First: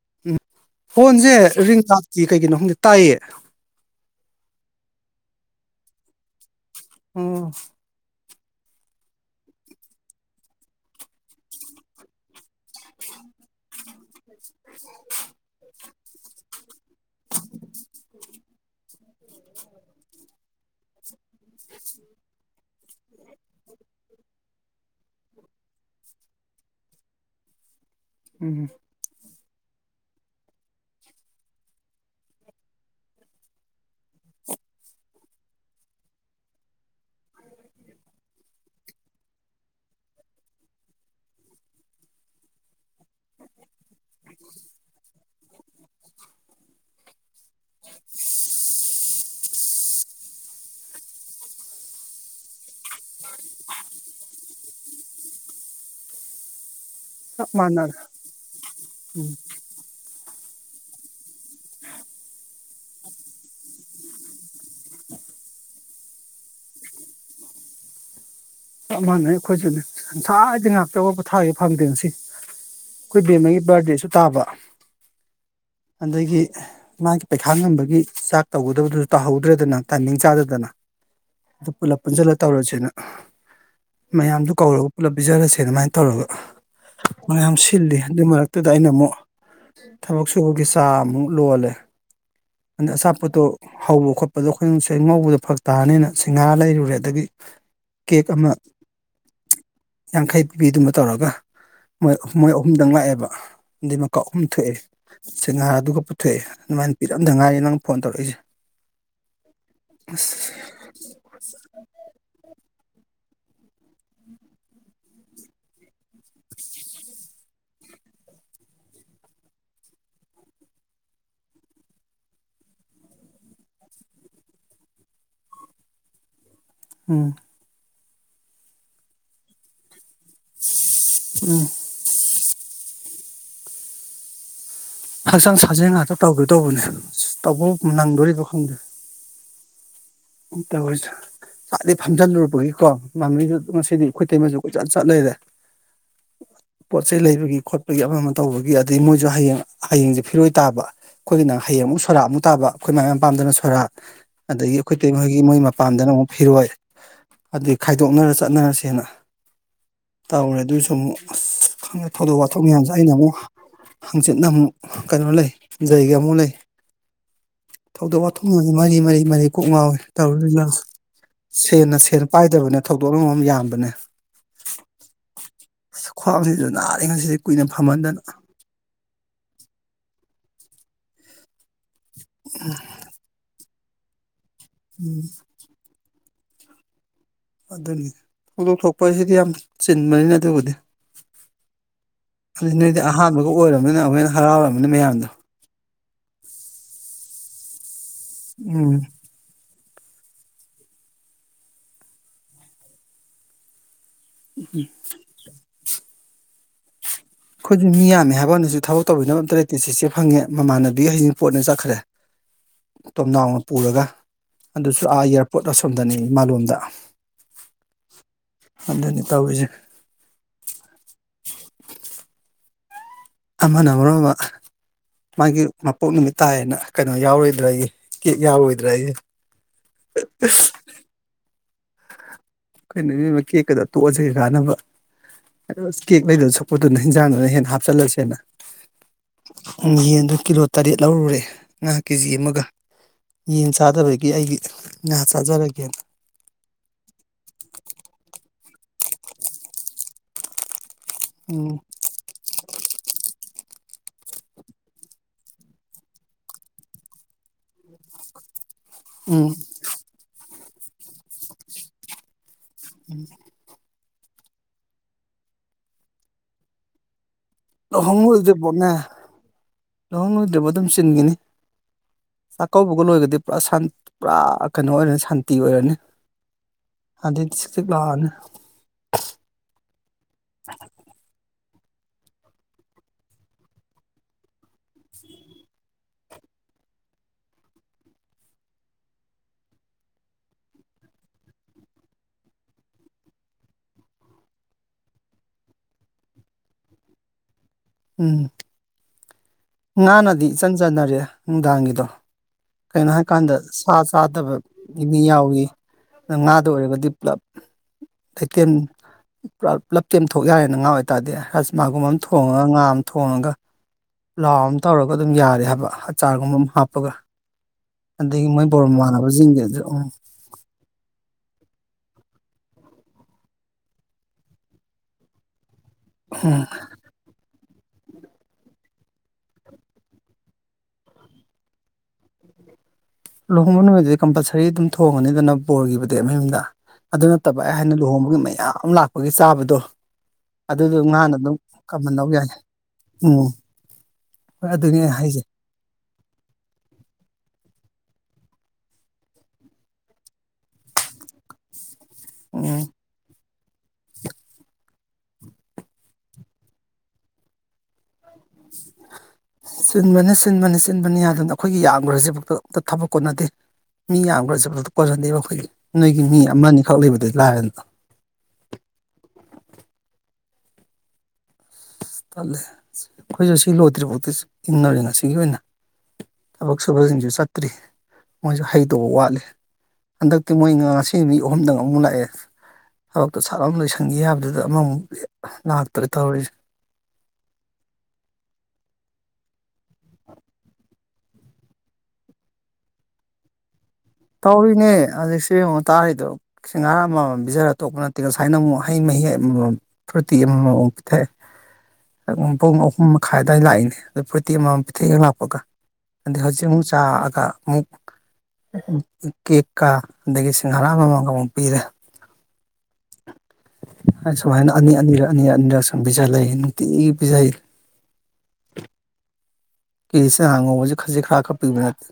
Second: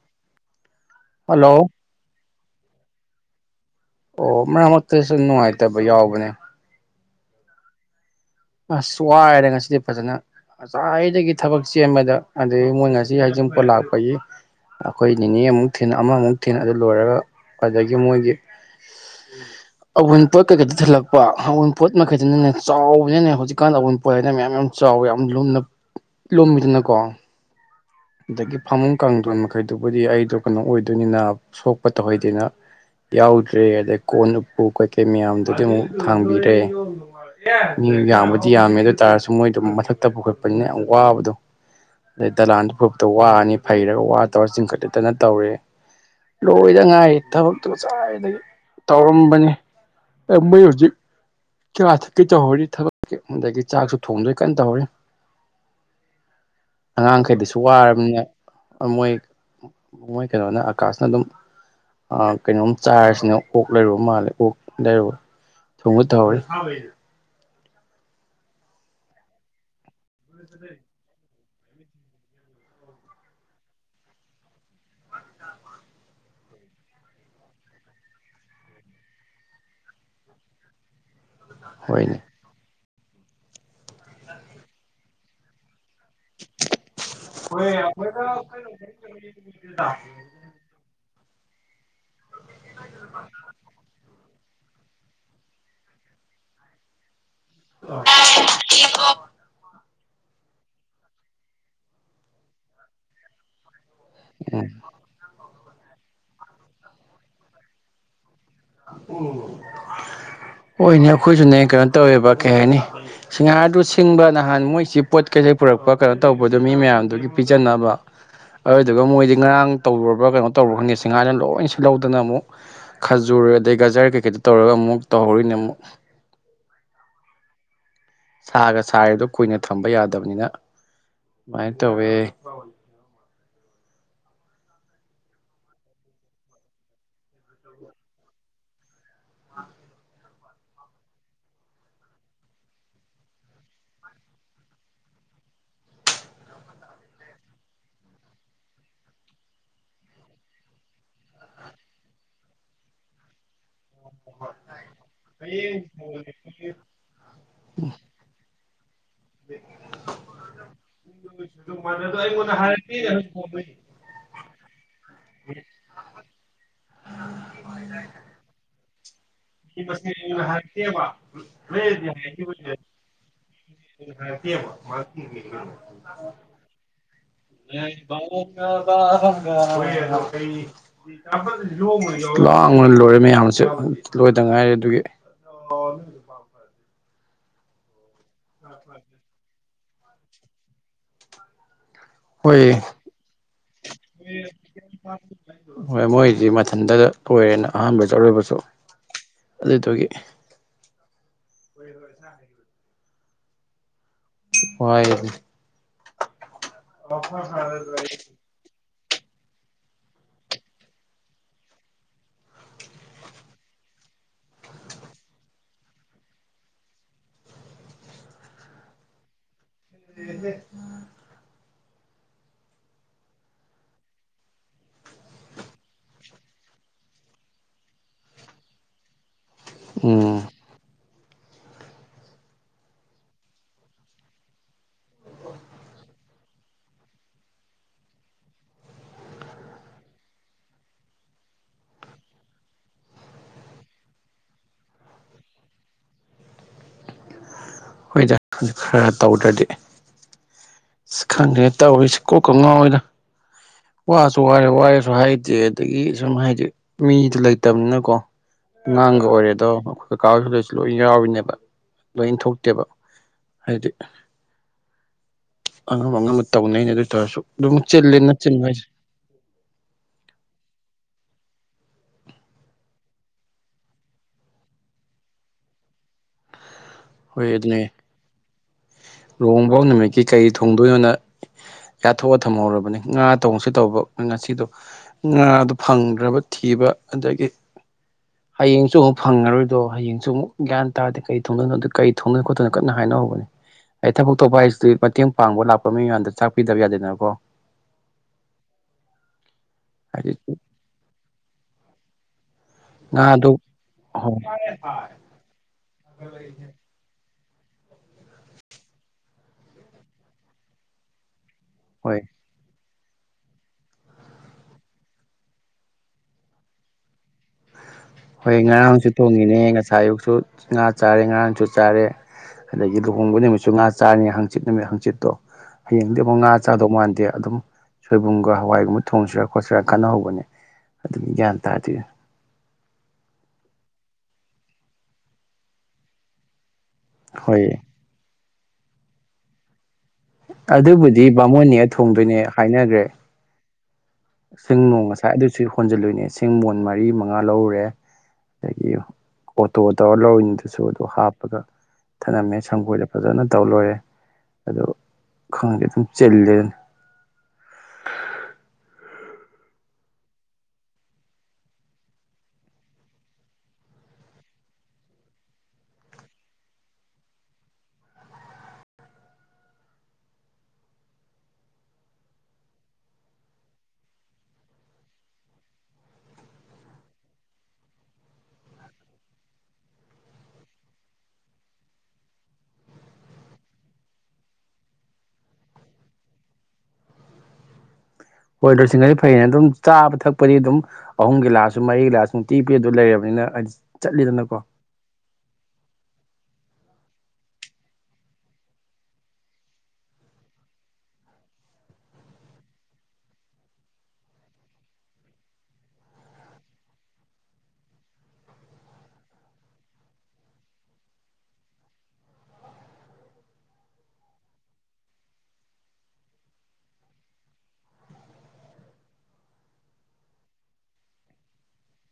[inaudible] ꯐꯣꯟꯁꯦ hello ring ꯀꯥꯞꯀꯤꯤ ꯀꯩꯒꯤꯅꯣ ꯈꯪꯗ ꯇꯥꯏꯌꯦ ꯑꯣ ꯃꯌꯥꯝ ꯃꯛꯇꯁꯨ ꯅꯨꯡꯉꯥꯏꯇꯕ ꯌꯥꯎꯕꯅꯦ ꯎꯝ ꯑꯁ ꯋꯥꯏꯔꯦ ꯉꯁꯤꯗꯤ ꯐꯖꯅ ꯉꯁꯥꯏꯗꯒꯤ ꯊꯕꯛ ꯆꯦꯟꯕꯗ ꯑꯗꯨꯗꯒꯤ ꯃꯣꯏ ꯉꯁꯤ ꯍꯖꯤꯡꯄꯣꯠ ꯂꯥꯛꯄꯒꯤ ꯑꯩꯈꯣꯏ ꯅꯤꯅꯦ ꯑꯃꯨꯛ ꯊꯤꯟ ꯑꯃꯃꯨꯛ ꯊꯤ ꯑꯗꯨ ꯂꯣꯏꯔꯒ ꯑꯗꯒꯤ ꯃꯣꯏꯒꯤ ꯑꯍ ꯄꯣꯛ ꯀ ꯀꯩꯇ ꯊꯂ ꯀꯣ ꯑꯎꯟꯄꯣꯠ ꯃꯈꯩꯁꯤꯅꯅꯦ ꯆꯥꯎꯕꯅꯅꯦ ꯍꯧꯖꯤꯛꯀꯥꯟꯗ ꯑꯎꯟꯄꯣꯠꯅ ꯃꯌꯥꯝ ꯌꯥꯝ ꯆꯥꯎꯋꯤ ꯌꯥꯝ ꯂꯨꯝꯅ ꯂꯨꯝꯃꯤꯗꯅꯀꯣ ꯑꯗꯒꯤ ꯎꯝ ꯐꯃꯨꯡ ꯀꯥꯡꯗꯣꯟ ꯃꯈ ꯀꯩꯗꯨꯕꯨꯗꯤ ꯑꯩꯗꯣ ꯀꯩꯅꯣ ꯑꯣꯏꯗꯣꯏꯅꯤꯅ ꯁꯣꯛꯄ ꯇꯧꯍꯩꯗꯣꯏꯅ ꯌꯥꯎꯗ꯭ꯔꯦ ꯑꯗꯩ ꯀꯣꯟ ꯎꯞꯄꯨ ꯀꯩꯀꯩ ꯃꯌꯥꯝꯗꯨꯗꯤ ꯑꯃꯨꯛ ꯊꯥꯡꯕꯤꯔꯦ ꯃꯤ ꯌꯥꯝꯕꯗꯤ ꯌꯥꯝꯃꯦ ꯑꯗꯨ ꯑꯣꯏꯇꯥꯥꯔꯁꯨ ꯃꯣꯏꯗꯣ ꯃꯊꯛꯇ ꯄꯨꯈꯠꯄꯅꯤꯅ ꯌꯥꯝ ꯋꯥꯕꯗꯣ ꯑꯗꯩ ꯗꯂꯥꯟ ꯐꯨꯞꯇ ꯋꯥꯅꯤ ꯐꯩꯔꯒ ꯋꯥ ꯇꯧꯔ ꯆꯤꯡꯈꯠꯂꯦꯇꯅ ꯇꯧꯔꯦ ꯂꯣꯏꯗ ꯉꯥꯏ ꯊꯕꯛꯇꯣꯁꯥꯏꯗꯒꯤ ꯇꯧꯔꯝꯕꯅꯤ ꯃꯣꯏ ꯍꯧꯖꯤꯛ ꯀꯥ ꯊꯛꯀꯤ ꯇꯧꯍꯧꯔꯤ ꯊꯕ ꯑꯗꯒꯤ ꯆꯥꯛꯁꯨ ꯊꯣꯡꯗꯩ ꯀꯟꯅ ꯇꯧꯍꯧꯔꯤ ꯆꯞ ꯑꯉꯥꯡꯈꯩꯗꯁꯨ ꯃꯥꯟꯅꯔꯦ ꯋꯥꯔꯕꯅ ꯃꯣꯏ ꯎꯝ ꯃꯣꯏ ꯀꯩꯅꯣꯅ ꯑꯀꯥꯁꯅ ꯑꯗꯨꯝ ꯑ ꯀꯩꯅꯣꯝ ꯆꯥꯏꯔꯁꯤꯅ ꯑꯣꯛ ꯂꯩꯔꯨꯕ ꯃꯥꯜꯂꯦ ꯑꯣꯛ ꯂꯩꯔꯨꯕ ꯊꯨꯝꯕ ꯇꯧꯍꯔꯤ ꯃꯥꯅꯦ ꯑꯩꯈꯣꯏꯁꯨꯅꯦ [unintelligible] ꯊꯥꯒꯦ ꯐꯪꯗꯦ ꯁꯤ ꯑꯩꯈꯣꯏ ꯕꯦꯝꯃꯒꯤ ꯕꯥꯔꯗꯦꯁꯨ ꯇꯥꯕ ꯑꯗꯒꯤ ꯃꯥꯒꯤ ꯄꯩꯈꯥ ꯉꯝꯕꯒꯤ ꯆꯥꯛ ꯇꯧꯒꯗꯕꯗꯨꯁꯨ ꯇꯥꯍꯧꯗ꯭ꯔꯦꯗꯅ ꯇꯥꯏꯃꯤꯡ ꯆꯥꯗꯗꯅ ꯑꯗꯨ ꯄꯨꯂꯞ ꯍꯣꯏꯅꯦ ꯄꯨꯟꯁꯤꯜꯂ ꯇꯧꯔꯁꯤꯦꯅ ꯑ ꯃꯌꯥꯝꯗꯨ ꯀꯧꯔꯒ ꯄꯨꯂꯞ ꯄꯤꯖꯔꯁꯦ ꯑꯗꯨꯃꯥꯏꯅ ꯇ ꯇꯧꯔꯒ ꯃꯌꯥꯝ ꯁꯤꯜꯂꯤ ꯑꯗꯨꯏ ꯃꯔꯛꯇꯨꯗ ꯑꯩꯅ ꯑꯃꯨꯛ ꯊꯕꯛ ꯁꯨꯕꯒꯤ ꯆꯥ ꯑꯃꯨꯛ ꯂꯣꯜꯂꯦ ꯑꯗ ꯑꯆꯥꯄꯣꯠꯇꯣ ꯍꯧꯕ ꯈꯣꯠꯄꯗꯣ ꯑꯩꯈꯣꯏꯅ ꯅꯨꯡ ꯁꯦꯡ ꯉꯧꯕꯗꯣ ꯐꯛ ꯇꯥꯔꯅꯤꯅ ꯁꯤꯡꯒꯥꯥꯔ ꯂꯩꯔꯨꯔꯦ ꯑꯗꯒꯤ ꯀꯦꯛ ꯑꯃ ꯌꯥꯡꯈꯩ ꯄꯤꯕꯤꯗꯨꯃ ꯇꯧꯔꯒ ꯃꯣꯏ ꯃꯣꯏ ꯑꯍꯨꯝꯗꯪ ꯂꯥꯛꯑꯦꯕ ꯃꯀꯥ ꯑꯍꯨꯝ ꯎꯝ ꯊꯣꯛꯑꯦ ꯁꯤ ꯉꯥ ꯑꯗꯨꯒꯒ ꯄꯨꯊꯣꯛꯑꯦ ꯑꯗꯨꯃꯥꯏꯅ ꯄꯤꯔꯛꯑꯗꯥꯏꯔꯤ ꯅꯪꯅ ꯐꯣꯟ ꯇꯧꯔꯛꯏꯁꯦ ꯎ ꯑꯁ ꯍꯣꯏꯅꯦ ꯑꯩꯈꯣꯏꯁꯨꯅꯦ ꯀꯩꯅꯣ ꯇꯧꯋꯦꯕ ꯀꯩ ꯍꯥꯏꯅꯤ ꯁꯤꯡꯍꯥꯔꯗꯨ ꯁꯤꯡꯕ ꯅꯍꯥꯟ ꯃꯣꯏꯁꯤ ꯄꯣꯠ ꯀꯩꯀꯩ ꯄꯨꯔꯛꯄ ꯀꯩꯅꯣ ꯇꯧꯕꯗꯣ ꯃꯤ ꯃꯌꯥꯝꯗꯨꯒꯤ ꯄꯤꯖꯅꯕ ꯑꯗꯨꯗꯨꯒ ꯃꯣꯏꯗꯤ ꯉꯔꯥꯡ ꯇꯧꯔꯨꯔꯕ ꯀꯩꯅꯣ ꯇꯧꯔ ꯈꯅꯤ ꯁꯤꯡꯍꯥꯔꯅ ꯂꯣꯏꯁꯨ ꯂꯧꯗꯅ ꯑꯃꯨꯛ ꯈꯥꯖꯨꯔ ꯑꯗꯩ ꯒꯖꯥꯔ ꯀꯩꯀꯩꯗ ꯇꯧꯔꯒ ꯑꯃꯨꯛ ꯇꯧꯍꯧꯔꯤꯅꯦ ꯑꯃꯨꯛ ꯎꯝ ꯁꯥꯒ ꯁꯥꯥꯏꯔꯤꯗꯣ ꯀꯨꯏꯅ ꯊꯝꯕ ꯌꯥꯗ ꯌꯥꯗꯕꯅꯤꯅ ꯎꯝ ꯗꯃꯥꯏꯅ ꯇꯧꯋꯦ [inaudible] ꯍꯛꯆꯥꯡ ꯁꯥꯖꯦꯜ ꯉꯥꯛꯇ ꯇꯧꯒꯦ ꯇꯧꯕꯅꯦ ꯇꯧꯕ ꯅꯪꯗꯣꯔꯤꯕꯣ ꯈꯪꯗꯦ ꯇꯧꯔꯤꯁꯦ ꯉꯁꯥꯢꯗꯩ ꯐꯝꯖꯜꯂꯨꯕꯒꯤꯀꯣ ꯃꯃꯤꯁꯨ ꯉꯁꯤꯗꯤ ꯑꯩꯈꯣꯏ ꯇꯩꯃꯁꯨ ꯀꯣꯏꯆꯠ ꯆꯠ ꯂꯩꯔꯦ ꯄꯣꯠ ꯆꯩꯩ ꯂꯩꯕꯒꯤ ꯈꯣꯠꯄꯒꯤ ꯑꯃ ꯑꯃ ꯇꯧꯕꯒꯤ ꯑꯗꯩ ꯃꯣꯏꯁꯨ ꯍꯌꯦꯡ ꯍꯌꯦꯡꯁꯦ ꯐꯤꯔꯣꯏ ꯇꯥꯕ ꯑꯩꯈꯣꯏꯒꯤꯅꯪ ꯍꯌꯦꯡ ꯑꯃꯨꯛ ꯁꯣꯔꯥ ꯑꯃꯨꯛ ꯇꯥꯕ ꯑꯩꯈꯣꯏ ꯃꯥꯢ ꯃꯄꯥꯝꯗꯅ ꯁꯣꯔꯥꯠ ꯑꯗꯒꯤ ꯑꯩꯈꯣꯏꯇꯩ ꯃꯣꯏꯒꯤ ꯃꯣꯏ ꯃꯄꯥꯝꯗꯅ ꯑꯃꯨꯛ ꯐꯤꯔꯣꯏ ꯑꯗꯨꯢ ꯈꯥꯏꯗꯣꯛꯅꯔ ꯆꯠꯅꯔꯁꯦꯅ ꯇꯧꯔꯦ ꯑꯗꯨꯁꯨ ꯑꯃꯨꯛ ꯑꯁ ꯈꯪꯗꯦ ꯊꯧꯗꯣꯛ ꯋꯥꯊꯣꯛ ꯃꯌꯥꯝꯁꯦ ꯑꯩꯅ ꯑꯃꯨꯛ ꯍꯪꯆꯤꯠꯅ ꯑꯃꯨꯛ ꯀꯩꯅꯣ ꯂꯩꯖꯩꯒ ꯑꯃꯨꯛ ꯂꯩ ꯊꯧꯗꯣꯛ ꯋꯥꯊꯣꯛ ꯃꯅꯤ ꯃꯔꯤ [unintelligible] [unintelligible] ꯃꯔꯤ ꯀꯣꯛ ꯉꯥꯎꯋꯤ ꯇꯧꯔꯤꯕ ꯁꯦꯟꯅ ꯁꯦꯟ ꯄꯥꯏꯗꯕꯅꯦ ꯊꯧꯗꯣꯛꯅ ꯃꯔꯣꯝ ꯌꯥꯝꯕꯅꯦ ꯑꯁ ꯈ꯭ꯋꯥꯡꯁꯤꯁꯨ ꯅꯥꯔꯦ ꯉꯁꯤꯗꯤ ꯀꯨꯏꯅ ꯐꯝꯃꯟꯗꯅ [unintelligible] ꯂꯥꯡꯅ ꯂꯣꯏꯔꯦ ꯃꯌꯥꯝꯁꯦ ꯂꯣꯏ ꯎꯝ ꯃꯥ ꯐꯦ ꯑꯗꯨꯅꯤ ꯊꯧꯗꯣꯛ ꯊꯣꯛꯄ ꯍꯥꯏꯁꯤꯗꯤ ꯌꯥꯝ ꯆꯤꯟꯕꯅꯤꯅ ꯑꯗꯨꯕꯨꯗꯤ ꯑꯗꯨ ꯍꯣꯏ ꯅꯣꯏꯗꯤ ꯑꯍꯥꯟꯕꯒ ꯑꯣꯏꯔꯕꯅꯤꯅ ꯑꯃꯨꯀ ꯍꯦꯟꯅ ꯍꯔꯥꯎꯔꯃꯤꯅꯤ ꯃꯌꯥꯝꯗꯣ ꯍꯣꯏ ꯃꯣꯏꯁꯤ ꯃꯊꯟꯇ ꯑꯣꯏꯔꯦꯅ ꯑꯍꯥꯟꯕꯗ ꯑꯔꯣꯢꯕꯁꯨ ꯎꯝ ꯑꯗꯨꯗꯨꯒꯤ ꯑꯣꯏ ꯍꯥꯏ ꯋꯥꯢꯗꯤ ꯑꯩꯈꯣꯏꯁꯨ ꯃꯤ ꯌꯥꯝꯃꯦ ꯍꯥꯏꯕꯋꯥꯅꯤꯁꯨ ꯊꯕꯛ ꯇꯧꯕꯤꯅꯕ ꯑꯝꯇ ꯂꯩꯇꯦ ꯁꯤꯁꯦ ꯐꯪꯉꯦ ꯃꯃꯥꯟꯅꯕꯤ ꯍꯩꯁꯤꯡ ꯄꯣꯠꯅ ꯆꯠꯈ꯭ꯔꯦ ꯇꯣꯝꯅꯥꯎꯅ ꯄꯨꯔꯒ ꯑꯗꯨꯁꯨ ꯑꯥ ꯏꯌꯥꯔꯄꯣꯔꯠ ꯑꯁꯣꯝꯗꯅꯤ ꯏꯃꯥꯂꯣꯝꯗ ꯑꯗꯨꯅꯤ ꯇꯧꯔꯤꯁꯦ [inaudible] [inaudible] ꯑꯃꯅ ꯃꯔꯣꯝꯃ ꯃꯥꯒꯤ ꯃꯄꯣꯛ ꯅꯨꯃꯤꯠ ꯇꯥꯏꯌꯦꯅ ꯀꯩꯅꯣ ꯌꯥꯎꯔꯣꯏꯗ꯭ꯔꯒꯤ ꯀꯦꯛ ꯌꯥꯎꯔꯣꯏꯗ꯭ꯔꯒꯤ ꯑꯪ ꯀꯩꯅꯣ ꯏꯕꯦꯝꯃꯥ ꯀꯦꯛꯀꯗ ꯇꯣꯛꯑꯁꯤ ꯀꯥꯟꯅꯕ ꯑꯗꯣ ꯀꯦꯛ ꯂꯩꯗꯨꯅ ꯁꯣꯛꯄꯗꯨꯅ ꯏꯟꯖꯥꯡꯗꯨꯅ ꯍꯦꯟꯅ ꯍꯥꯞꯆꯤꯜꯂꯁꯦꯅ ꯌꯦꯟꯗꯣ ꯀꯤꯂꯣ ꯇꯔꯦꯠ ꯂꯧꯔꯨꯔꯦ ꯉꯥ ꯀꯦꯖꯤ ꯑꯃꯒ ꯌꯦꯟ ꯆꯥꯗꯕꯒꯤ ꯑꯩꯒꯤ ꯉꯥ ꯆꯥꯖꯔꯒꯦꯅ ꯍꯣꯏꯗ ꯈꯔ ꯇꯧꯗ꯭ꯔꯗꯤ ꯈꯪꯗ꯭ꯔꯦ ꯎꯝ ꯇꯧꯋꯔꯤꯁꯦ ꯀꯣꯛꯀ ꯉꯥꯎꯏꯅ ꯋꯥꯁꯨ ꯋꯥꯔꯦ ꯋꯥꯔꯦꯁꯨ ꯍꯥꯏꯗꯦ ꯑꯗꯨꯗꯒꯤ ꯁꯨꯝ ꯍꯥꯏꯗꯤ ꯃꯤꯗꯨ ꯂꯩꯇꯕꯅꯤꯅꯀꯣ ꯑꯉꯥꯡꯒ ꯎꯝ ꯑꯣꯏꯔꯦꯗꯣ ꯑꯩꯈꯣꯏ ꯀꯀꯥ ꯂꯩ ꯂꯣꯏ ꯌꯥꯎꯔꯤꯅꯦꯕ ꯂꯣꯏ ꯇꯦꯕ ꯍꯥꯏꯗꯤ ꯑꯉꯝ ꯑꯉꯝꯕ ꯇꯧꯅꯩꯩꯅꯤ ꯑꯗꯨ ꯑꯣꯏ ꯇꯧꯔꯁꯨ ꯂꯨꯍꯣꯡꯂꯣꯏꯗ꯭ꯔꯤꯕꯣꯅꯦ ꯂꯨꯍꯣꯡꯉꯣꯏꯗ꯭ꯦꯕꯣꯠ ꯑꯗꯨꯝ ꯆꯤꯟꯒꯤꯅꯤ ꯆꯥꯛꯀꯧꯕꯒ ꯂꯣꯏꯒꯗꯤ ꯄꯨꯔꯥ ꯁꯟ ꯄꯨꯔꯥ ꯀꯩꯅꯣ ꯑꯣꯏꯔꯅꯤ ꯁꯥꯟꯇꯤ ꯑꯣꯏꯔꯅꯤ ꯑꯗꯩ ꯍꯣꯏ ꯆꯤꯛ ꯑꯗꯨꯅꯦ ꯆꯤꯛ ꯂꯥꯎꯔꯅꯤ ꯂꯣꯍꯣꯡꯕꯥꯎ ꯅꯨꯃꯤꯠꯀꯤ ꯀꯩ ꯊꯣꯡꯗꯣꯏꯅꯣꯅ ꯌꯥꯊꯣꯛꯑ ꯊꯝꯍꯧꯔꯕꯅꯤ ꯉꯥ ꯇꯣꯡꯁꯦ ꯇꯧꯕ ꯉꯁꯤꯗꯣ ꯍ ꯉꯥꯗꯨ ꯐꯪ ꯐꯔꯕ ꯊꯤꯕ ꯑꯗꯒꯤ ꯍꯌꯦꯡꯁꯨ ꯑꯃꯨꯛ ꯐꯪꯉꯔꯣꯏꯗꯣ ꯍꯌꯦꯡꯁꯨ ꯑꯃꯨꯛ ꯒ꯭ꯌꯥꯟ ꯇꯥꯗꯦ ꯀꯩ ꯊꯣꯡꯗꯣꯏꯅꯣꯗ ꯀꯩ ꯊꯣꯡꯅꯣ ꯈꯣꯠꯇꯣꯏꯅ ꯀꯟꯅ ꯍꯥꯏꯅꯍꯧꯕꯅꯦ ꯑꯩ ꯊꯕꯛ ꯊꯣꯛꯄ ꯍꯥꯏꯁꯤꯗꯤ ꯃꯇꯦꯡ ꯄꯥꯡꯕ ꯂꯥꯛꯄ ꯃꯤ ꯃꯌꯥꯝꯗ ꯆꯥꯛ ꯄꯤꯗꯕ ꯌꯥꯗꯦꯗꯅꯀꯣ ꯎꯝ ꯍꯥꯏꯗꯤ ꯉꯥꯅꯗꯤ ꯏꯆꯟ ꯆꯅꯔꯦ ꯅꯨꯡꯗꯥꯡꯒꯤꯗꯣ ꯀꯩꯅꯣ ꯍꯥꯏꯀꯥꯟꯗ ꯉꯥꯗꯣ ꯁꯥ ꯍꯣꯏ ꯆꯥꯗꯕ ꯃꯤ ꯃꯤ ꯌꯥꯎꯏ ꯅꯪ ꯉꯥꯗꯣ ꯑꯣꯏꯔꯒꯗꯤ ꯄꯨꯂꯞ ꯂꯩꯇꯦꯝ ꯄꯨꯔ ꯄꯨꯂꯞꯇꯦꯝ ꯊꯣꯛ ꯌꯥꯔꯦꯅ ꯉꯥ ꯍꯥꯏꯇꯥꯔꯗꯤ ꯃꯥꯒꯨꯝ ꯃꯥꯝ ꯍꯣꯏ ꯊꯣꯡꯉ ꯉꯥꯝ ꯊꯣꯡꯉꯒ ꯄꯂꯥꯎ ꯑꯝ ꯇꯧꯔꯒ ꯑꯗꯨꯝ ꯌꯥꯔꯦ ꯍꯥꯏꯕ ꯑꯆꯥꯔꯒꯨꯝꯕ ꯑꯝ ꯍꯥꯞꯄꯒ ꯑꯗꯒꯤ ꯍꯣꯏ ꯃꯣꯏ ꯕꯣꯔ ꯉꯔꯥꯡꯖꯨ ꯊꯣꯡꯉꯤꯅꯦ ꯃꯃꯥꯟꯅꯕꯁꯤꯡꯒꯤꯁꯨ ꯉꯁꯥꯏ ꯎꯝ ꯑꯌꯨꯛꯁꯨ ꯉꯥ ꯆꯥꯔꯦ ꯉꯔꯥꯡꯁꯨ ꯆꯥꯔꯦ ꯑꯗꯒꯤ ꯂꯨꯍꯣꯡꯕꯩ ꯅꯨꯃꯤꯠꯁꯨ ꯉꯥ ꯆꯥꯔꯅꯤ ꯍꯥꯡꯆꯤꯠ ꯅꯨꯃꯤꯠ ꯍꯥꯡꯆꯤꯠꯇꯣ ꯍꯌꯦꯡꯗꯤ ꯑꯃꯨꯛ ꯉꯥ ꯆꯥꯗꯧ ꯃꯥꯟꯗꯦ ꯑꯗꯨꯝ ꯁꯣꯏꯕꯨꯝꯒ ꯍꯋꯥꯏꯒꯨꯝꯕ ꯊꯣꯡꯁꯤꯔꯥ ꯈꯣꯠꯁꯤꯔꯥ ꯈꯟꯅꯍꯧꯕꯅꯦ ꯑꯗꯨꯅꯤ ꯒ꯭ꯌꯥꯟ ꯇꯥꯗꯦ ꯂꯨꯍꯣꯡꯕ ꯅꯨꯃꯤꯠꯗꯨꯗꯤ ꯀꯝꯄꯜꯁꯔꯤ ꯑꯗꯨꯝ ꯊꯣꯡꯉꯅꯤꯗꯅ ꯕꯣꯔꯒꯤꯕꯨꯗꯤ ꯃꯌꯨꯝꯗ ꯑꯗꯨ ꯅꯠꯇꯕ ꯑꯩ ꯍꯣꯏ ꯍꯥꯏꯅ ꯂꯨꯍꯣꯡꯕꯒꯤ ꯃꯩ ꯌꯥꯝ ꯂꯥꯛꯄꯒꯤ ꯆꯥꯕꯗꯣ ꯑꯗꯨꯗꯣ ꯑꯗꯨꯕꯨꯗꯤ ꯉꯥꯅ ꯑꯗꯨꯝ ꯕꯥꯃꯣꯟ ꯅꯦꯛꯑ ꯀꯃꯟꯅꯧ ꯊꯣꯡꯗꯣꯏꯅꯦ ꯌꯥꯏ ꯍꯥꯏꯅꯒ꯭ꯔꯦ ꯎꯝ ꯍꯣꯏ ꯁꯤꯡ ꯑꯗꯨꯅꯦ ꯅꯣꯡ ꯑꯩ ꯉꯁꯥꯏ ꯍꯥꯏꯁꯦ ꯗꯨꯏꯁꯨ ꯍꯣꯟꯖꯤꯜꯂꯨꯏꯅꯦ ꯁꯤꯡ ꯃꯣꯟ ꯃꯔꯤ ꯃꯉꯥ ꯂꯧꯔꯨꯔꯦ ꯑꯗꯒꯤ ꯑꯣꯇꯣ ꯇꯧꯔ ꯂꯧꯔꯤꯅꯤ ꯗꯨꯁꯨ ꯑꯗꯨ ꯍꯥꯞꯄꯒ ꯊꯅꯝꯃꯦ ꯎꯝ ꯁꯡꯒꯣꯏꯗ ꯐꯖꯅ ꯇꯧ ꯂꯣꯏꯔꯦ ꯑꯗꯣ ꯈꯪꯗꯦ ꯑꯗꯨꯝ ꯆꯤꯜꯂꯦ ꯁꯤꯟꯕꯅꯦ ꯁꯤꯟꯕꯅꯦ ꯆꯤꯟꯕꯅꯦ ꯌꯥꯗꯝꯅꯦ ꯑꯈꯣꯏꯒꯤ ꯌꯥꯝꯒ꯭ꯔꯖꯤ ꯕꯨꯛꯇ ꯇ ꯊꯕꯛ ꯀꯣꯟꯅꯗꯦ ꯃꯤ ꯌꯥꯝꯒ꯭ꯔꯁꯦꯕꯧꯗ ꯀꯣꯟꯅꯗꯦꯕ ꯑꯈꯣꯏꯒꯤ ꯅꯣꯏꯒꯤ ꯃꯤ ꯑꯃꯅꯤꯈꯛ ꯂꯩꯕꯗꯨ ꯂꯥꯏꯔꯗꯅ ꯇꯜꯂꯦ ꯈꯣꯏꯖꯨ ꯁꯤ ꯂꯣꯏꯠꯇ꯭ꯔꯤꯐꯥꯎꯗꯤ ꯏꯟꯅꯔꯦ ꯉꯁꯤꯒꯤ ꯑꯣꯏꯅ ꯊꯕꯛ ꯁꯨꯕꯁꯤꯡꯁꯨ ꯆꯠꯇ꯭ꯔꯤ ꯃꯣꯏꯁꯨ ꯍꯩꯗꯧꯕ ꯋꯥꯠꯂꯤꯦ ꯍꯟꯗꯛꯇꯤ ꯃꯣꯏ ꯉ ꯉꯁꯤ ꯃꯤ ꯑꯍꯨꯝꯗꯪ ꯑꯃꯨꯛ ꯂꯥꯛꯑꯦ ꯊꯕꯛꯇꯣ ꯁꯥꯠ ꯂꯣꯏꯁꯟꯒꯦ ꯌꯥꯕꯗꯨꯗ ꯑꯃꯃꯨꯛ ꯂꯦꯞ ꯂꯥꯛꯇ꯭ꯔꯦ ꯇꯧꯔꯤꯖꯦ ꯍꯣꯏ ꯂꯣꯏꯁꯤꯡꯒꯗꯤ ꯐꯩꯅꯦ ꯑꯗꯨꯝ ꯆꯥꯕ ꯊꯛꯄꯗꯤ ꯑꯗꯨꯝ ꯑꯍꯨꯝꯒꯤ ꯂꯥꯑꯁꯨ ꯃꯔꯤꯒꯤ ꯂꯥꯑꯁꯨ ꯅꯨꯡꯇꯤ ꯄꯤꯗꯨ ꯂꯩꯔꯕꯅꯤꯅ ꯑꯁ ꯇꯧꯔꯤꯅꯦ ꯑꯁ ꯌꯦꯡꯉꯣ ꯇꯥꯔꯤꯗꯣ ꯁꯤꯡꯍꯔꯥ ꯑꯃꯃꯝ ꯄꯤꯖꯔ ꯑꯇꯣꯞꯄ ꯅꯠꯇꯦ ꯉꯁꯥꯏꯅ ꯑꯃꯨꯛ ꯍꯩ ꯃꯍꯤ ꯑꯃꯃꯝ ꯐꯨꯔꯇꯤ ꯑꯃꯃꯝ ꯑꯣ ꯄꯤꯊꯛꯑꯦ ꯑ ꯄꯨꯡ ꯑꯍꯨꯝ ꯃꯈꯥꯏ ꯑꯋꯥꯏ ꯂꯥꯛꯏꯅꯦ ꯑꯗꯨ ꯐꯨꯔꯇꯤ ꯑꯃꯃꯝ ꯄꯤꯊꯦꯡ ꯂꯥꯛꯄꯒ ꯑꯗꯩ ꯍꯧꯖꯤꯛ ꯑꯃꯨꯛ ꯆꯥꯛꯑꯒ ꯑꯃꯨꯛ ꯎꯝ ꯀꯦꯛꯀ ꯑꯗꯒꯤ ꯁꯤꯡꯍꯔꯥ ꯑꯃꯃꯥꯝꯒ ꯑꯃꯨꯛ ꯄꯤꯔꯦ ꯁꯨꯃꯥꯏꯅ ꯑꯅꯤ ꯑꯅꯤꯔꯛ ꯑꯅꯤ ꯑꯅꯤꯔꯛ ꯁꯨꯝ ꯄꯤꯖꯂꯩ ꯅꯨꯡꯇꯤꯒꯤ ꯄꯤꯖꯩ ꯀꯤꯂꯤ ꯆꯥꯅ ꯉꯧꯕꯖꯨ ꯈꯖꯤꯛ ꯈꯔꯛ ꯀ ꯄꯤꯕ ꯅꯠꯇꯦ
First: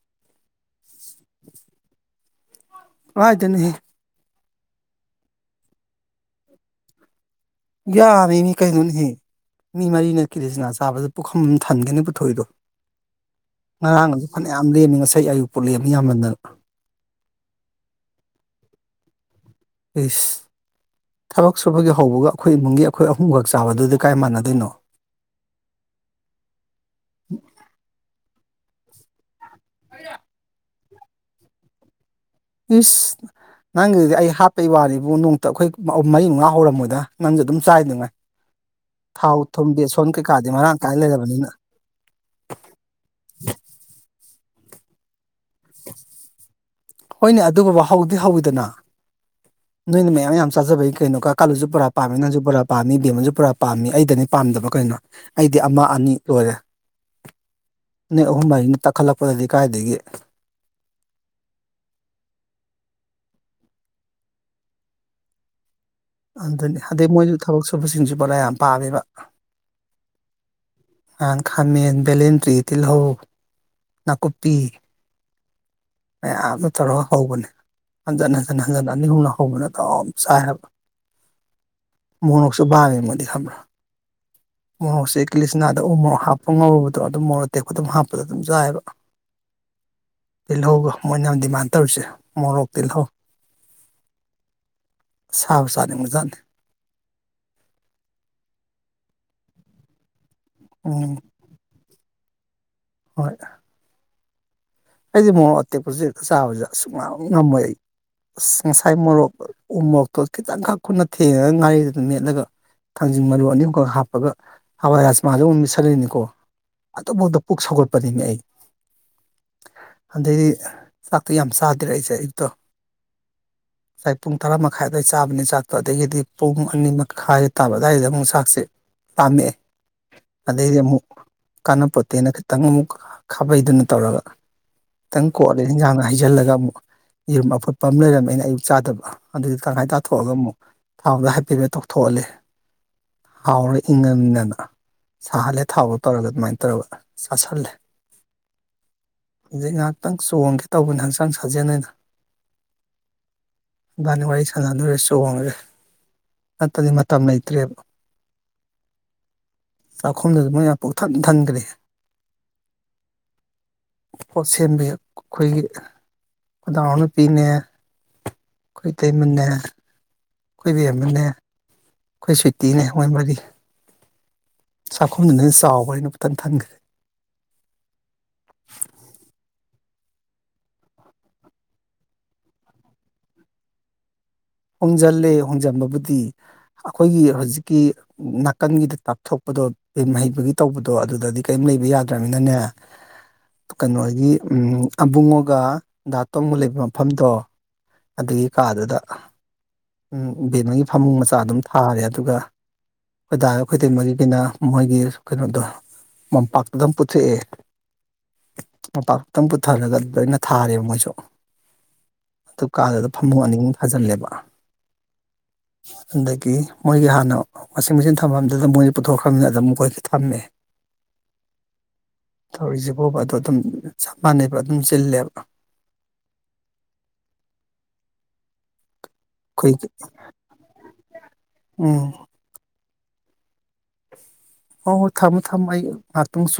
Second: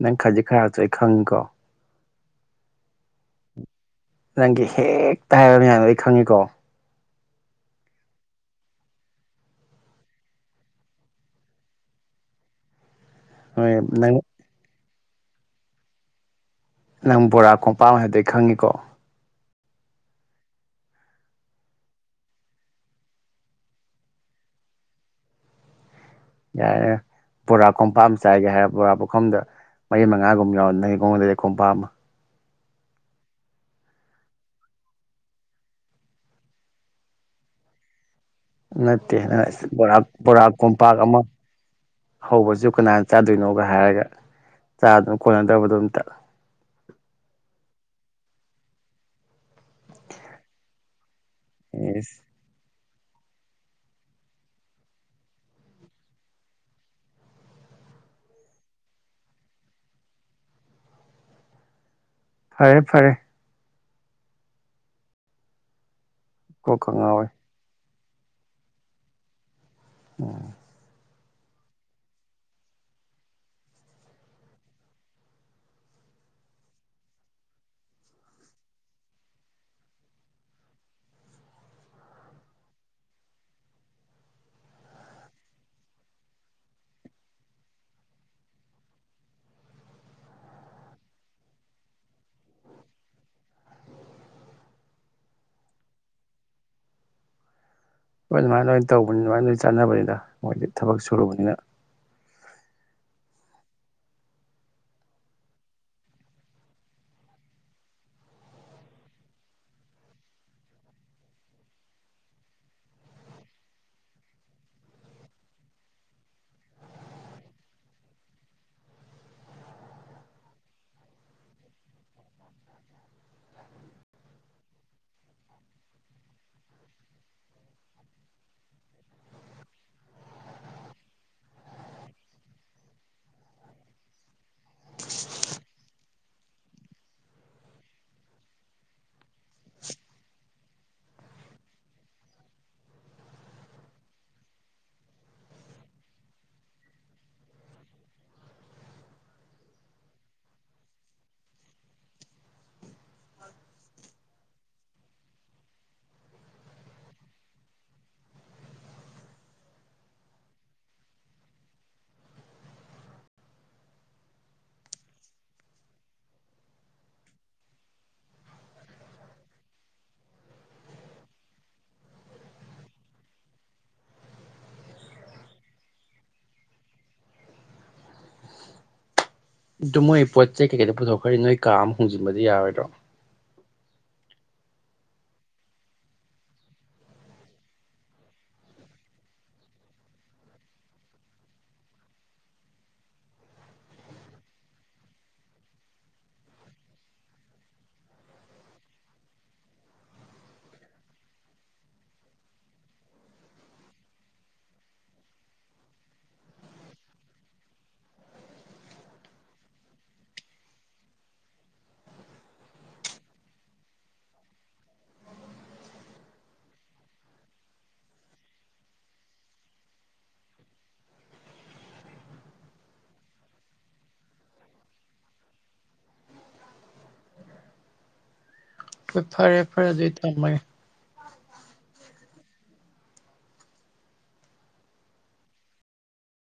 ꯅꯪ ꯈꯖꯤꯛ ꯈꯔꯛꯇꯣ ꯑꯩ ꯈꯪꯉꯤꯀꯣ ꯑꯥꯏꯗꯩꯅꯣ ꯍꯦ ꯅꯪꯒꯤ ꯍꯦꯛꯇ ꯍꯥꯏꯕ ꯃꯌꯥꯝꯗꯣ ꯑꯩ ꯈꯪꯉꯤꯀꯣ ꯌꯥꯔꯦꯅꯤ ꯀꯩꯅꯣꯅꯀꯍꯦ ꯃꯤ ꯃꯔꯤꯅ ꯀꯤꯜꯂꯤꯆꯅꯥ ꯆꯥꯕꯗ ꯄꯨꯈꯝ ꯊꯟꯒꯩꯅꯤ ꯄꯨꯊꯣꯛꯏꯗꯣ ꯅꯣꯏ ꯉꯔꯥꯡ ꯅꯪ ꯑꯗꯨ ꯐꯅꯌꯥꯝ ꯂꯦꯝꯃꯤꯉ ꯏꯁꯩ ꯑꯌꯨꯛ ꯄꯠꯂꯕ ꯌꯥꯝꯃꯟꯅ ꯅꯪ ꯕꯣꯔꯥ ꯀꯣꯡꯝꯄꯥꯝ ꯍꯥꯏꯗꯤ ꯈꯪꯉꯤꯀꯣ ꯄꯁ ꯊꯕꯛ ꯁꯨꯕꯒꯤ ꯍꯧꯕꯒ ꯑꯩꯈꯣꯏ ꯏꯃꯨꯡꯒꯤ ꯑꯩꯈꯣꯏ ꯑꯍꯨꯝꯈꯛ ꯆꯥꯕꯗꯨꯗꯤ ꯀꯥꯏ ꯃꯥꯟꯅꯗꯣꯏꯅꯣ ꯌꯥꯏꯦ ꯄꯨꯕꯣꯔꯥ ꯀꯣꯄꯥꯝ ꯆꯥꯏꯒꯦ ꯍꯥꯏ ꯕꯣꯔꯥ ꯄꯨꯝꯗ ꯃꯩ ꯃꯉꯥꯒꯨꯝꯕ ꯌꯥꯎ ꯃꯣꯡꯣꯟꯗ ꯑꯩ ꯈꯣꯝ ꯄꯥꯝꯃ ꯏꯁ ꯅꯪꯒꯤꯗꯨꯗꯤ ꯑꯩ ꯍꯥꯞꯄꯩ ꯋꯥꯔꯤꯕ ꯅꯣꯡꯇ ꯑꯩꯈꯣꯏ ꯃꯔꯤ ꯃꯉꯥ ꯍꯧꯔꯝꯃꯣꯏꯗ ꯅꯪꯁꯨ ꯑꯗꯨꯝ ꯆꯥꯏꯗꯨꯉꯥꯏ ꯅꯠꯇꯦ ꯊꯥꯎ ꯅꯪ ꯊꯨꯝ ꯕꯣꯔꯥꯛ ꯕꯦꯁꯣꯟ ꯀꯩꯀꯥꯗꯤ ꯕꯣꯔꯥꯛ ꯃꯔꯥꯡ ꯀꯥꯏ ꯀꯣꯝꯄꯥꯛ ꯑꯃ ꯂꯩꯔꯕꯅꯤꯅ ꯍꯧꯕꯁꯨ ꯀꯅꯥꯅ ꯆꯥꯗꯣꯏꯅꯣꯒ ꯍꯥꯏꯔꯒ ꯆꯥ ꯑꯗꯨ ꯀꯣꯟꯅꯗꯕꯗꯣ ꯑꯝꯇ ꯍꯣꯏꯅꯦ ꯑꯗꯨꯒꯕ ꯍꯧꯗꯤ ꯍꯧꯋꯤꯗꯅ ꯅꯣꯏꯅ ꯃꯌꯥꯝ ꯌꯥꯝ ꯆꯥꯖꯕꯩ ꯀꯩꯅꯣ ꯀꯥ ꯀꯥꯂꯨꯁꯨ ꯄꯨꯔꯥ ꯑꯦꯁ ꯄꯥꯃꯤꯅꯁꯨ ꯄꯨꯔꯥ ꯄꯥꯝꯃꯤ ꯕꯦꯝꯃꯁꯨ ꯄꯨꯔꯥ ꯄꯥꯝꯃꯤ ꯑꯩꯗꯅꯤ ꯄꯥꯝꯗꯕ ꯀꯩꯅꯣ ꯑꯩꯗꯤ ꯑꯃ ꯑꯅꯤ ꯂꯣꯏꯔꯦ ꯑꯅꯤ ꯑꯍꯨꯝ ꯃꯔꯤꯅꯤ ꯇꯛꯈꯠꯂꯛꯄꯗꯗꯤ ꯀꯥꯏꯗꯒꯤ ꯐꯔꯦ ꯐꯔꯦ ꯑꯗꯨꯅꯤ ꯀꯣꯛꯀ ꯑꯗꯩ ꯉꯥꯎꯋꯦ ꯃꯣꯏꯁꯨ ꯊꯕꯛꯁ ꯑꯇꯣꯞꯄꯁꯤꯡꯁꯤꯁꯨ ꯄꯨꯂꯥ ꯌꯥꯝ ꯄꯥꯝꯃꯦꯕ ꯑꯣ ꯅ ꯈꯃꯦꯟ ꯕꯂꯟ꯭ꯔꯤꯇꯂ ꯍꯣ ꯅꯥꯀꯨꯞꯄꯤ ꯃꯌꯥꯝ ꯑꯃ ꯇꯧꯔꯒ ꯍꯧꯕꯅꯦ ꯍꯟꯖꯟ ꯍꯟꯖꯤꯟ ꯍꯟꯖꯟ ꯑꯅꯤꯍꯨꯝꯅ ꯍꯧꯕꯅ ꯑꯗꯨꯝ ꯆꯥꯏ ꯍꯥꯏꯕ ꯃꯣꯔꯣꯛꯁꯨ ꯄꯥꯝꯃꯦ ꯃꯗꯤ ꯈꯪꯕ꯭ꯔꯥ ꯃꯣꯔꯣꯛꯁꯦ ꯀꯂꯤꯆꯅꯥꯗ ꯎ ꯃꯣꯔꯣꯛ ꯍꯥꯞꯄ ꯉꯧꯔꯨꯕꯗꯣ ꯑꯗꯨꯝ ꯃꯣꯔꯣꯛ ꯇꯦꯛꯄ ꯑꯗꯨꯝ ꯍꯥꯞꯄꯗ ꯑꯗꯨꯝ ꯆꯥꯏꯑꯕ ꯇꯤꯜꯍꯧꯒ ꯃꯣꯏꯅ ꯑꯃ ꯗꯤꯃꯥꯟ ꯇꯧꯔꯤꯁꯦ ꯃꯣꯔꯣꯛ ꯇꯤꯜꯍꯧ ꯁꯥꯕ ꯆꯥꯠꯅꯤ ꯃꯨꯖꯥꯠꯅꯤ ꯍꯣꯏ ꯑꯗꯨꯃꯥꯏꯅ ꯑꯣꯏꯅ ꯇꯧꯕꯅꯤ ꯑꯗꯨꯃꯥꯏꯅ ꯆꯥꯟꯅꯕꯅꯤꯗ ꯃꯣꯏꯗꯤ ꯊꯕꯛ ꯎꯝ ꯁꯨꯨꯔꯨꯕꯅꯤꯅ ꯍꯣꯏ ꯑꯩꯗꯤ ꯃꯣꯔꯣꯛ ꯑꯇꯦꯛꯄꯁꯤꯦꯛꯇ ꯆꯥꯕꯁꯤꯗ ꯑꯁꯨꯛ ꯉ ꯉꯝꯃꯣꯏ ꯑꯩ ꯑꯁ ꯉꯁꯥꯏ ꯃꯣꯔꯣꯛ ꯎ ꯃꯣꯔꯣꯛꯇꯣ ꯈꯤꯇꯪꯈꯛ ꯈꯨꯠꯅ ꯊꯦꯡꯉꯒ ꯉꯥꯔꯤꯗꯨꯗ ꯃꯦꯠꯂꯒ ꯊꯥꯡꯖꯤꯡ ꯃꯔꯨ ꯑꯅꯤ ꯑꯃꯨꯝꯈꯛ ꯍꯥꯞꯄꯒ ꯍꯋꯥꯏ ꯍꯖꯃꯥꯗꯨ ꯑꯃ ꯃꯠꯁꯜꯂꯤꯅꯤꯀꯣ ꯑꯗꯨꯐꯥꯎꯗ ꯄꯨꯛ ꯁꯧꯒꯠꯄꯅꯤꯅꯦ ꯑꯩ ꯑꯗꯩꯗꯤ ꯆꯥꯛꯇꯣ ꯌꯥꯝ ꯆꯥꯗ꯭ꯔꯦ ꯑꯩꯁꯦ ꯑꯌꯨꯛꯇꯣ ꯉꯁꯥꯏ ꯄꯨꯡ ꯇꯔꯥ ꯃꯈꯥꯏ ꯑ ꯑꯗꯨꯋꯥꯏ ꯆꯥꯕꯅꯤ ꯆꯥꯛꯇꯣ ꯑꯗꯒꯤꯗꯤ ꯄꯨꯡ ꯑꯅꯤ ꯃꯈꯥꯏ ꯇꯥꯕ ꯑꯗꯨꯋꯥꯏꯗ ꯑꯃꯨꯛ ꯆꯥꯛꯁꯦ ꯄꯥꯝꯃꯛꯑꯦ ꯑꯗꯩꯗꯤ ꯑꯃꯨꯛ ꯀꯥꯅꯕꯄꯣꯠꯇꯦꯅ ꯈꯤꯇꯪ ꯑꯃꯨꯛ ꯈꯥꯕꯩꯗꯨꯅ ꯇꯧꯔꯒ ꯈꯤꯇꯪ ꯀꯣꯠꯂꯦ ꯏꯟꯖꯥꯡꯅ ꯍꯩꯖꯤꯜꯂꯒ ꯑꯃꯨꯛ ꯌꯦꯔꯨꯝ ꯑꯐꯨꯠꯄ ꯑꯃ ꯂꯩꯔꯝꯃꯦ ꯑꯩꯅ ꯑꯌꯨꯛ ꯆꯥꯗꯕ ꯑꯗꯨꯗꯤ ꯇꯉꯥꯏ ꯇꯥꯊꯣꯛꯑꯒ ꯑꯃꯨꯛ ꯊꯥꯎꯗ ꯍꯥꯏꯐꯦꯠ ꯇꯧꯊꯣꯛꯍꯜꯂꯦ ꯍꯥꯎꯔ ꯏꯪꯉꯅꯤꯗꯅ ꯁꯥꯍꯜꯂꯦ ꯊꯥꯎꯗꯣ ꯇꯧꯔꯒ ꯑꯗꯨꯃꯥꯏꯅ ꯇꯧꯔꯒ ꯆꯥꯥꯁꯜꯂꯦ ꯍꯧꯖꯤꯛ ꯉꯥꯏꯍꯥꯛꯇꯪ ꯆꯣꯡꯒꯦ ꯇꯧꯕꯅꯤ ꯍꯛꯆꯥꯡ ꯁꯥꯖꯦꯜꯅ ꯍꯕꯥꯅꯤ ꯋꯥꯔꯤ ꯁꯥꯟꯅꯗꯨꯔꯦ ꯆꯣꯡꯉ꯭ꯔꯦ ꯅꯠꯇꯗꯤ ꯃꯇꯝ ꯂꯩꯇ꯭ꯔꯦꯕ ꯆꯥꯛꯈꯨꯝꯗꯨꯁꯨ ꯃꯣꯏ ꯉ ꯄꯣꯛꯊꯟ ꯊꯟꯈ꯭ꯔꯦ ꯄꯣꯠꯁꯦꯟꯕꯤ ꯑꯩꯈꯣꯏꯒꯤ ꯈꯨꯣꯏꯗꯥꯡ ꯅꯨꯨꯄꯤꯅꯦ ꯑꯩꯣꯏꯇꯩ ꯃꯦ ꯍꯥꯏ ꯑꯩꯈꯣꯏꯕꯤ ꯑꯦꯝ ꯑꯦꯜ ꯑꯦ ꯑꯩꯈꯣꯏ ꯁꯨꯇꯤꯅꯦ ꯃꯣꯏ ꯃꯔꯤ ꯆꯥꯛꯈꯨꯝꯗꯨꯅ ꯆꯥꯎꯕ ꯍꯥꯏꯅ ꯇꯪ ꯊꯟꯈ꯭ꯔꯦ ꯑꯗꯨ ꯃꯣꯏ ꯄꯣꯠ ꯆꯩ ꯀꯩꯀꯩꯗ ꯄꯨꯊꯣꯛꯈ꯭ꯔꯦ ꯅꯣꯏ ꯀꯥ ꯑꯃ ꯍꯣꯡꯖꯤꯟꯕꯗꯤ ꯌꯥꯔꯣꯏꯗ꯭ꯔꯣ ꯍꯣꯡꯖꯤꯜꯂꯦ ꯍꯣꯡꯖꯟꯕꯕꯨꯗꯤ ꯑꯩꯈꯣꯏꯒꯤ ꯍꯧꯖꯤꯛꯀꯤ ꯅꯥꯀꯟꯒꯤꯗ ꯇꯥꯞꯊꯣꯛꯄꯗꯣ ꯍꯩꯕꯒꯤ ꯇꯧꯕꯗꯣ ꯑꯗꯨꯗꯗꯤ ꯀꯔꯤꯝ ꯂꯩꯕ ꯌꯥꯗ꯭ꯔꯅꯤꯅꯅꯦ ꯀꯩꯅꯣꯒꯤ ꯑꯕꯨꯡꯉꯒ ꯗꯥ ꯇꯣꯡꯕ ꯂꯩꯕ ꯃꯐꯝꯗꯣ ꯑꯗꯨꯒꯤ ꯀꯥꯗꯨꯗ ꯕꯠꯃꯒꯤ ꯐꯃꯨꯡ ꯃꯆꯥ ꯑꯗꯨꯝ ꯊꯥꯔꯦ ꯑꯗꯨꯒ ꯈꯣꯏꯗꯥꯔ ꯈꯣꯏꯗꯃꯔꯤꯒꯤꯅ ꯃꯣꯏꯒꯤ ꯀꯩꯅꯣꯗꯣ ꯃꯝꯄꯥꯛꯇꯨꯗꯪ ꯄꯨꯊꯣꯛꯑꯦ ꯃꯝꯄꯥꯛꯇꯇꯪ ꯄꯨꯊꯔꯒ ꯂꯣꯏꯅ ꯊꯥꯔꯦꯕ ꯃꯣꯏꯁꯨ ꯑꯗꯨ ꯀꯥꯟꯗꯨꯗ ꯐꯃꯨꯡ ꯑꯅꯤ ꯊꯥꯖꯤꯜꯂꯦꯕ ꯑꯗꯒꯤ ꯃꯣꯏꯒꯤ ꯍꯥꯟꯅ ꯋꯥꯁꯤꯡ ꯃꯦꯆꯤꯟ ꯊꯝꯐꯝꯗꯨꯗ ꯃꯣꯏꯁꯦ ꯄꯨꯊꯣꯛꯈ꯭ꯔꯕꯅꯤꯅ ꯑꯗꯨꯝ ꯑꯩꯈꯣꯏ ꯊꯝꯃꯦ ꯊꯧꯔꯤꯁꯤ ꯐꯥꯎꯕ ꯑꯗꯨꯗꯣ ꯑꯗꯨꯝ ꯆꯞ ꯃꯥꯟꯅꯩꯕ ꯑꯗꯨꯝ ꯆꯤꯜꯂꯦꯕ ꯍꯣꯏ ꯐꯔꯦ ꯐꯔꯦ ꯑꯩꯈꯣꯏꯒꯤ ꯑꯗꯨꯗꯤ ꯊꯝꯃꯒꯦ ꯎꯝ ꯑꯣ ꯍꯣꯏ ꯊꯝꯃꯃꯦ ꯊꯝꯃ ꯑꯩꯥꯛꯇ